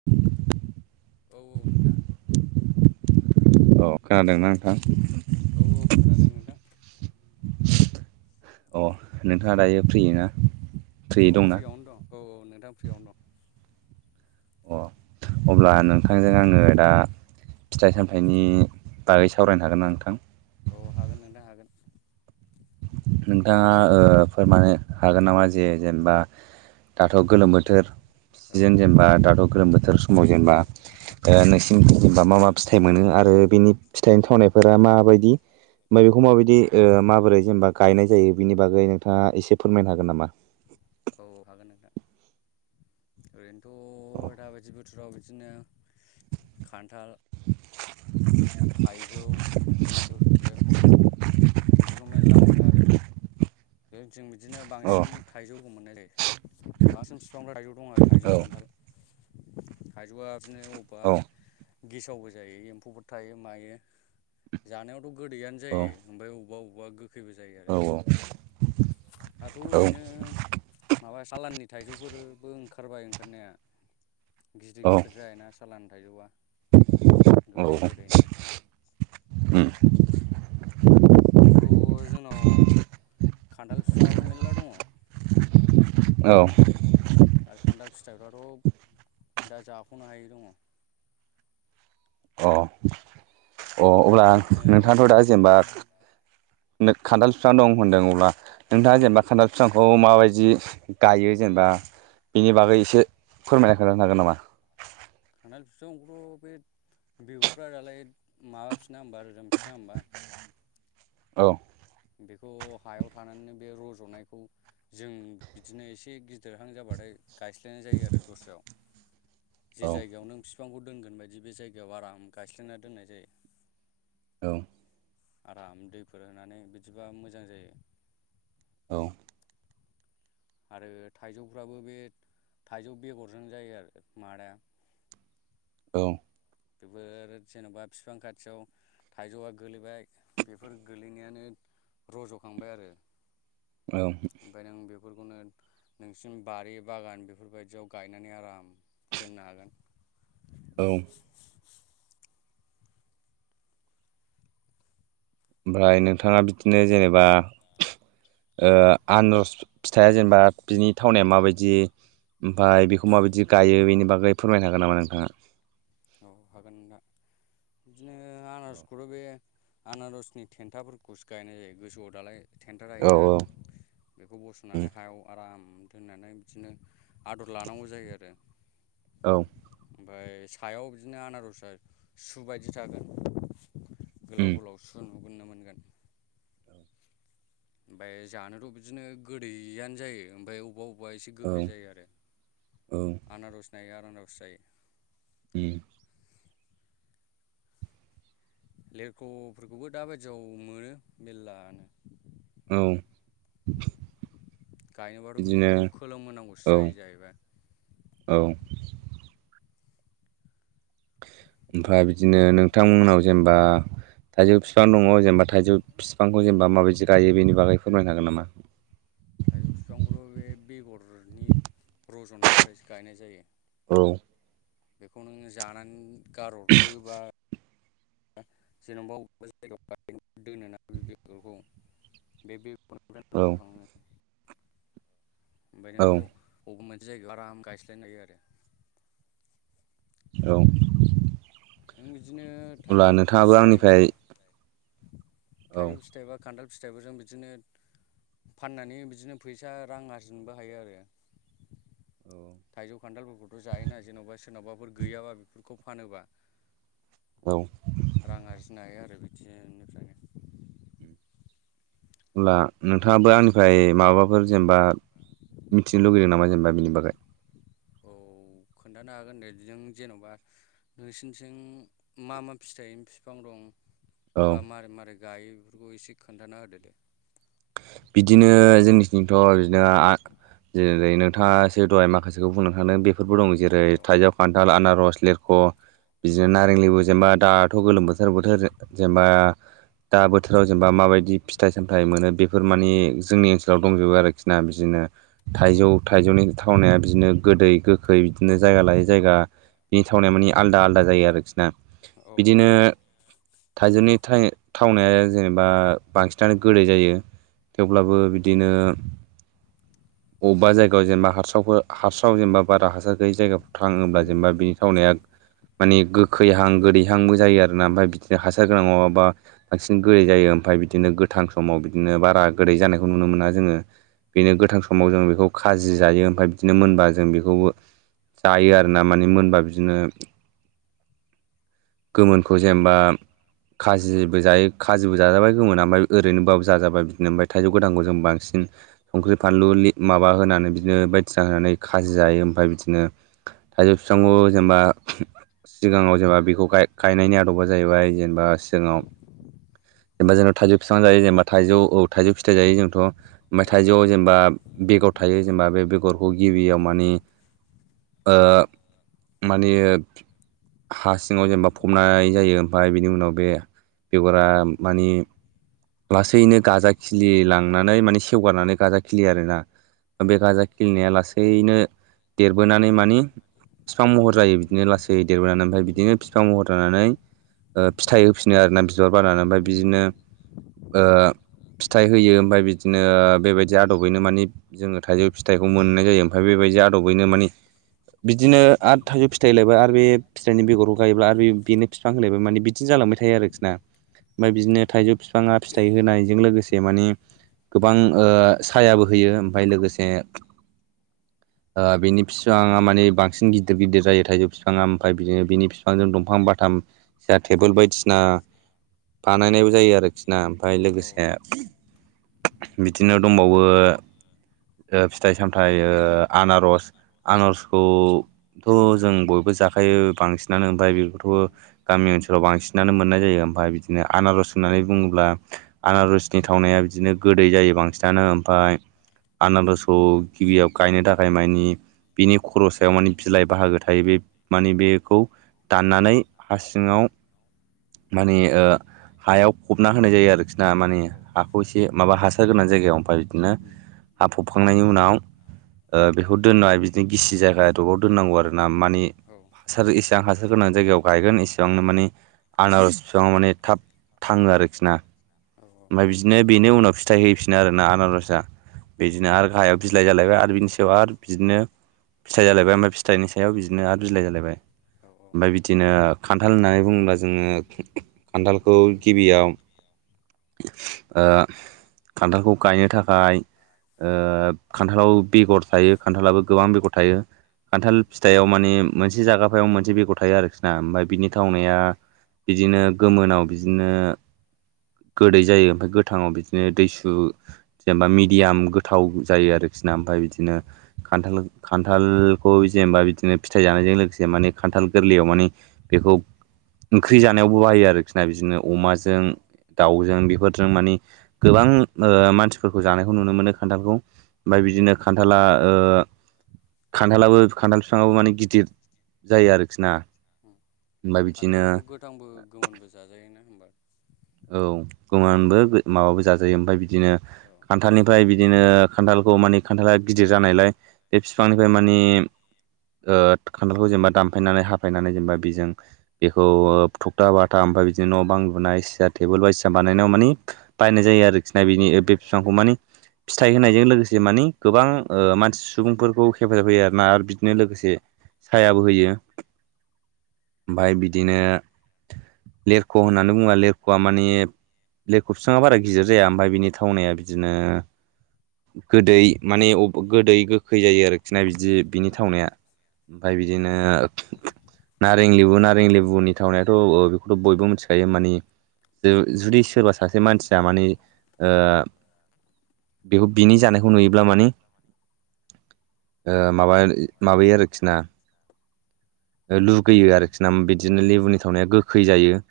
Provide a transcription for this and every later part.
[inaudible] औ औ नोंथां। अ खोनादोंना नोंथां। औ औ खोनादों नोंथां। अ नोंथाङा दायो फ्रि ना? फ्रि औ दंना फ्रियावनो दं औ औ नोंथाङा फ्रियावनो दं। अ अब्ला नोंथांजों आङो दा। फिथाइ सामथायाइनि बागै सावरायनो हागोन आं नोंथां? औ हागोन नोंथां हागोन। नोंथाङा फोरमायनो हागोन नामा जे जेनेबा दाथ' गोलोम बोथोर औ सिजेन जेनेबा दाथ' गोलोम बोथोर स समबाव जेनेबा नोंसिम जेनेबा मा मा फिथाइ मोनो आरो बेनि फिथाइनि थावनायफोरा माबायदि बेखौ माय औ माबोरै जेनेबा गायनाय जायो बिनि बागै नोंथाङा एसे फोरमायनो हागोन नामा? औ हागोन नोंथां ओरैनोथ' अ दाबायदि बोथोराव बिदिनो खान्थाल। थाइजौ लिजौ लिरख' बिदिखौ मेरला मोनो आरो। जोंनिथिं बिदिनो औ बांसिन थाइजौखौ मोननाय जायो बांसिन बिफांफोरा थाइजौ दं आरो थाइजौ खान्थाल। थाइजौआ बिदिनो अबबा औ गेसावबो जायो एम्फौबो थायो मायो जानायावथ' गोदैयानो औ जायो ओमफ्राय अबबा अबबा गो खैबो जायो आरो औ दाथ' औ ओरैनो माबा सालाननि थाइजौफोरबो ओंखारबाय ओंखारनाया गिदिर औ गिदिर जायो ना। सालान थाइजौआ औ गोदै गोदैनो। उम ओरैनोथ' जोंनाव खान्थाल बिफाङाबो मेल्ला दङ'। औ। आरो खान्थाल फिथाइफ्राथ' दा जाख'नो हायै दङ। अ अ अब्ला बिदिनो नोंथाङाथ' दा जे जेनेबा नो खान्थाल बिफां दं होनदों अब्ला नोंथाङा ओ ओ जेनेबा खान्थाल बिफांखौ माबायदि गायो जेनेबा बेनि बागै एसे फोरमायना होलांनो हागोन नामा? खान्थाल फिफांखौथ' बे बेगरफ्रा दालाय माबाफिना होमबा रोदोमफिना होमबा औ। बेखौ हायाव थानानैनो बे रज'नायखौनो जों बिदिनो एसे गिदिरहां जाबा गायस्लायनाय जायो आरो दस्रायाव औ जि जायगायाव नों बिफांखौ दोनगोन बायदि बे जायगायाव आराम गायस्लायना दोननाय जायो। औ आराम दैफोर होनानै बिदिबा मोजां जायो। औ आरो थाइजौफ्राबो बे थाइजौ बेगरजों जायो आरो मादाया औ बेफोर जेन'बा फिफां खाथियाव थाइजौआ गोलैबाय बेफोर गोलैनायानो रज'खांबाय आरो औ ओमफाय नों बेफोरखौनो नोंसिनि बारि बागान बेफोर बायदियाव गायनानै आराम दोननो हागोन औ ओमफ्राय नोंथाङा बिदिनो जेनेबा ओम ओ आनरस फिथाइया जेनेबा बिनि थावनाया माबायदि ओमफाय बेखौ माबायदि गायो बेनि बागै फोरमायनो हागोन नामा नोंथाङा औ हागोन नोंथां बिदिनो आनारसखौथ' बे आनारसनि थेन्थाफोरखौसो गायनाय जायो गोसोआव दालाय थेन्था औ थायोना बेखौ बस'नानै हायाव आराम दोननानै बिदिनो आदर लानांगौ जायो आरो औ ओमफाय सायाव बिदिनो आनारसा सु बायदि थागोन उम गोलाव गोलाव सु नुगोननो मोनगोन ओमफाय जानोथ' बिदिनो गोदैयानो जायो ओमफाय बबाव बा एसे औ गोखै जायो आरो औ आनारस नायो आनारस जायो उम लेरख'फोरखौबो दाबायदियाव मोनो मेरलानो औ गायनोबाथ' बिदिनो बेफोरखौ खोलोम होनांगौसो औ जायो जाहैबाय औ ओमफ्राय बिदिनो नोंथांमोननाव जेनेबा थाइजौ बिफां दङ जेनेबा थाइजौ बिफांखौ जेनेबा माबायदि गायो बेनि बागै फोरमायनो हागोन नामा थाइजौ बिफांखौथ' बे बेगरनि रज'नायनिफ्रायसो गायनाय जायो। औ बेखौ नोङो जानानै गारहरो बा जेनेबा बबेबा जायगायाव [unintelligible] दोनोना बेखौ बे बे औ नोंथां औ रज' खाङो ओमफ्राय औ नोंखौ बबेबा मोनसे जायगायाव आराम गायस्लायनो हायो आरो औ नों बिदिनो अब्ला थाइजौ नोंथाङाबो फिथाइबा आंनिफ्राय औ थाइजौ फिथाइबा खान्थाल फिथाइफोरजों बिदिनो फाननानै बिदिनो फैसा रां आरजिनोबो हायो आरो औ थाइजौ खान्थालफोरखौथ' जायोना जेन'बा सोरनावबाफोर गैयाबा बेफोरखौ फानोबा औ रां आरजिनो हायो आरो बिदिनिफ्रायनो अब्ला नोंथाङाबो आंनिफ्राय माबाफोर जेनेबा मिथिनो लुगैदों नामा जेनेबा बिनि बागै औ खोन्थानो हागोन दे नों जेन'बा नोंसोरनिथिं मा मा फिथाइनि बिफां दं औ बा मारै मारै गायो बेफोरखौ एसे खोन्थाना होदो दे बिदिनो जोंनिसंथ' बिदिनो आ जेरै नोंथाङासो दहाय माखासेखौ बुंनो थांदों बे बेफोरबो दं औ जेरै थाइजौ खान्थाल आनारस लिरख' बिदिनो उम नारें लेबु जेनेबा दा गथ' गोलोम बोथोर बोथोर जेनेबा दा बोथोराव जेनेबा माबायदि फिथाइ सामथाइ मोनो बे बेफोर माने जोंनि ओनसोलाव दंजोबो आरोखि ना बिदिनो औ थाइजौ थाइजौनि थावनाया बिदिनो गोदै गोखै बिदिनो जायगा लायै जायगा बिनि थावनाया माने आलदा आलादा जायो आरोखि नि औ औ बिदिनो थाइजौनि थाइ थावनाया जेनेबा बांसिनानो गोदै जायो उम थेवब्लाबो बिदिनो अबेबा जायगायाव जेनेबा हारसावफोर [unintelligible] हारासाव जेनेबा बारा हासार गैयै जायगाफोराव थाङोब्ला जेनेबा बिनि थावनाया मानि गोखैहां गोदै हांबो जायो आरोना ओमफ्राय बिदिनो औ हासार गोनां नङाबा बांसिन गोदै जायो ओमफ्राय बिदिनो गोथां उम समाव बि दिनो बारा गोदै जानायखौ नुनो मोना जोङो बेनो औ गोथां समाव जों बेखौ खाजि जायो ओमफ्राय बिदिनो मोनबा जों बेखौबो जायो आरो ना माने मोनबा बिदिनो गोमोनखौ जेनेबा खाजिबो जायो खाजिबो जाजाबाय गोमोना ओमफ्राय ओरैनोबाबो जाजाबाय जेनेबाय [unintelligible] थाइजौ गोथांखौ जों बांसिन संख्रि फानलु [unintelligible] ले माबा होनानै बिदिनो बायदिसिना होनानै खाजि जायो ओमफ्राय बिदिनो थाइजौ बिफांखौ जेनेबा सिगाङाव जेनबा बेखौ गायनायनि आदबा जाहैबाय जेनेबा सिगाङाव जेनेबा जोंनाव थाइजौ बिफां जायो जेनेबा थाइजौ औ थाइजौ फिथाइ जायो जोंथ' ओमफ्राय औ थाइजौ जेनेबा बेगर थायो जेनेबा बे बेगरखौ गिबियाव मानि ओ माने हा सिङाव जेनेबा फबनाय जायो ओमफ्राय बिनि उनाव बे बेगरा माने लासैनो गाजा खिलि लांनानै माने सेवगारनानै गाजा खिलियो आरोना औ बे गाजा खिलिनाया लासैनो देरबोनानै माने बिफां महर जायो बिदिनो लासै देरबोनानै ओमफ्राय बिदिनो फि बिफां महर होनानानै फिथाइ होफिनो आरो ना बिबार बारानानै ओमफ्राय बिदिनो ओ फिथाइ होयो ओमफ्राय बिदिनो बेबायदि आदबैनो मानि जोङो थाइजौ फिथाइखौ मोननाय जायो ओमफ्राय बेबायदि आदबैनो मानि बिदिनो आ थाइजौ फिथाइ होलायबाय आरो बे फिथाइनि औ उम औ उम औ उम औ उम औ बेगरखौ गायोब्ला आरो बेनो बिफां होलायबाय माने बिदिनो जालांबाय थायो आरोखि ना ओमफ्राय बिदिनो थाइजौ बिफाङा फिथाइ होनायजों लोगोसे माने गोबां सायाबो होयो ओमफ्राय लोगोसे बिनि बिफाङा माने बांसिन गिदिर गिदिर जायो थाइजौ बिफाङा ओमफ्राय बिदिनो बिनि बिफांजों दंफां बाथाम जाहा टेबोल बायदिसिना बानायनायबो जायो आरोखि ना ओमफ्राय लोगोसे बिदिनो दंबावो फिथाइ सामथाइ आनारस आनारसखौ थ' जों बयबो जाखायो बांसिनानो ओमफ्राय बेखौथ' गामि ओनसोलाव बांसिनानो मोननाय जायो ओमफ्राय बिदिनो आनारस होननानै बुङोब्ला आनारस नि थावनाया बिदिनो गोदै जायो बांसिनानो ओमफ्राय आनरसखौ गिबियाव गायनो थाखाय मानि बिनि खर' सायाव माने बिलाइ बाहागो थायो बे माने बेखौ दाननानै हा सिङाव माने हायाव फबना होनाय जायो आरोखि ना माने हाखौ एसे माबा हासार गोनां जायगायाव ओमफ्राय बिदिनो हा फबखांनायनि उनाव बेखौ दोननाय बिदिनो गिसि जाया दबाव दोननांगौ आरो ना माने औ हासार जेसेबां हासार गोनां जायगायाव गायगोन इसिबांनो माने आनारस बिफाङाव माने थाब थाङो आरोखि ना ओमफ्राय बिदिनो बेनि उनाव फिथाइ होफिन आरोना आनारसआ बिदिनो आरो गाहायाव बिलाइ जालायबाय आरो बिनि सायाव आरो बिदिनो फिथाइ जाय ओमफ्राय फिथाइनि सायाव बिदिनो आरो बिलाय जालायबाय औ ओमफ्राय बिदिनो खान्थाल होननानै बुङोब्ला जोङो खान्थालखौ गिबियाव ओ खान्थालखौ गायनो थाखाय खान्थालाव बेगर थायो खान्थालाबो गोबां बेगर थायो खान्थाल फिथाइाव माने मोनसे जागाफायाव मोनसे बेगर थायो आरोखि ना ओमफ्राय बिनि थावनाया बिदिनो गोमोनाव बिदिनो गोदै जायो ओमफ्राय गोथाङाव बिदिनो दैसुब जेनेबा मिडियाम गोथाव जायो आरोखि ना ओमफ्राय बिदिनो खान्थाल खान्थालखौ जेनेबा बिदिनो फिथाइ जानायजों लोगोसे माने खान्थाल गोरलैयाव माने बेखौ ओंख्रि जानायावबो बाहायो आरोखि ना बिदिनो अमाजों दाउजों बेफोरजों मानि गोबां ओ मानसिफोरखौ जानायखौ नुनो मोनो खान्थालखौ ओमफ्राय बिदिनो खान्थाला ओ खान्थालाबो खान्थाल फिफांआबो माने गिदिर जायो आरोखि ना औ ओमफ्राय बिदिनो खान्थालखौथ गोथांबो गोमोनबो जाजायोना होमबा औ गोमोनबो माबाबो जाजायो ओमफ्राय बिदिनो औ खान्थालनिफ्राय बिदिनो खान्थालखौ माने खान्थाला‌ गिदिर जानायलाय बे फिफांनिफ्राय माने ओ खान्थालखौ जेनेबा दामफायनानै हाफायनानै जेनेबा बेजों बेखौ थखथा बाथाम ओमफ्राय बिदिनो न' बां लुनाय सियार टेबोल बायदिसिना बानायनायाव माने बाहायनाय जायो आरोखिना बेनि औ बे फिफांखौ माने फिथाइ होनायजों लोगोसे माने गोबां मानसि सुबुंफोरखौ हेफाजाब होयो आरोना आरो बिदिनो लोगोसे सायाबो होयो ओमफ्राय बिदिनो लेरख होननानै बुङो लेरख आ मानि लेरख बिफाङा बारा गिदिर जाया ओमफ्राय बिनि थावनाया बिदिनो गोदै माने गोदै गोखै जायो आरोखि ना बिदि बिनि थावनाया ओमफ्राय बिदिनो नारें लेबु नारें लेबुनि थावनायाथ बेखौ बयबो मिथिखायो माने ज जुदि सोरबा सासे मानसिया माने ओ बेखौ बिनि जानायखौ नुयोब्ला माने ओ माबा माबायो आरोखि ना लुगैयो आरोखि ना बिदिनो औ लेबुनि थावनाया गोखै जायो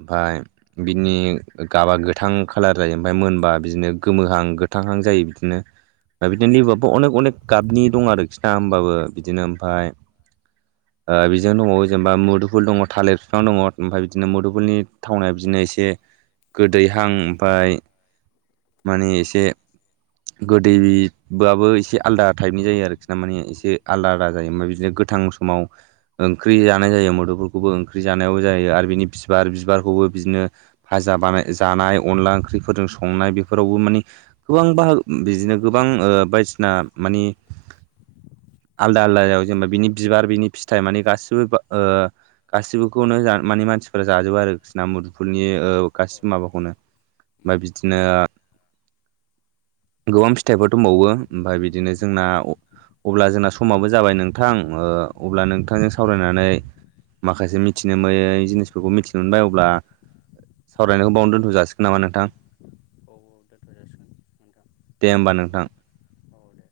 ओमफाय बिनि गाबा गोथां खालार जायो ओमफाय मोनबा बिदिनो गोमोहां गो थांहां जायो बिदिनो ओमफ्राय उम बिदिनो लिबुआबो अनेक अनेक गाबनि दं आरोखि ना होमबाबो बिदिनो ओमफाय [inaudible] ओ बिजों दङावो जेनेबा मुदुफुल दङ थालिर बिफां दङ ओमफ्राय बिदिनो मुदुफुलनि थावनाया बिदिनो एसे गोदैहां ओमफाय माने इसे गोदैबाबो एसे आलदा टाइपनि जायो आरोखि ना माने उम एसे आलदा आलदा जायो ओमफ्राय बिदिनो गोथां समाव ओंख्रै जानाय जायो मोदोफोलखौबो ओंख्रि जानायाव जायो आरो बिनि बिबार बिबारखौबो बिदिनो भाजा बानाय जानाय अनला ओंख्रिफोरजों संनाय बेफोरावबो माने गोबां बाहागो बिदिनो गोबां बायदिसिना मानि आलदा आलदायाव जेनेबा बिनि बिबार बिनि फिथाइ मानि गासिबो ओ गासिबोखौनो माने मानसिफोरा जाजोबो आरो बिसोरना मुदुफुनि ओ औ गासिबो माबाखौनो। उम औ उम ओमफ्राय बिदिनो गोबां फिथाइफोर दंबावो ओमफाय बिदिनो जोंना अब्ला जोंना समाबो जाबाय नोंथां ओ अब्ला औ नोंथांजों सावरायनानै माखासे मिथिनो मोनै जिनिसफोरखौ मिथिनो मोनबाय अब्ला सावरायनायखौ बेयावनो दोनथजासिगोन नामा नोंथां? औ औ देनथ जासिगोन। नोंथां दे ओमबा नोंथां। औ दे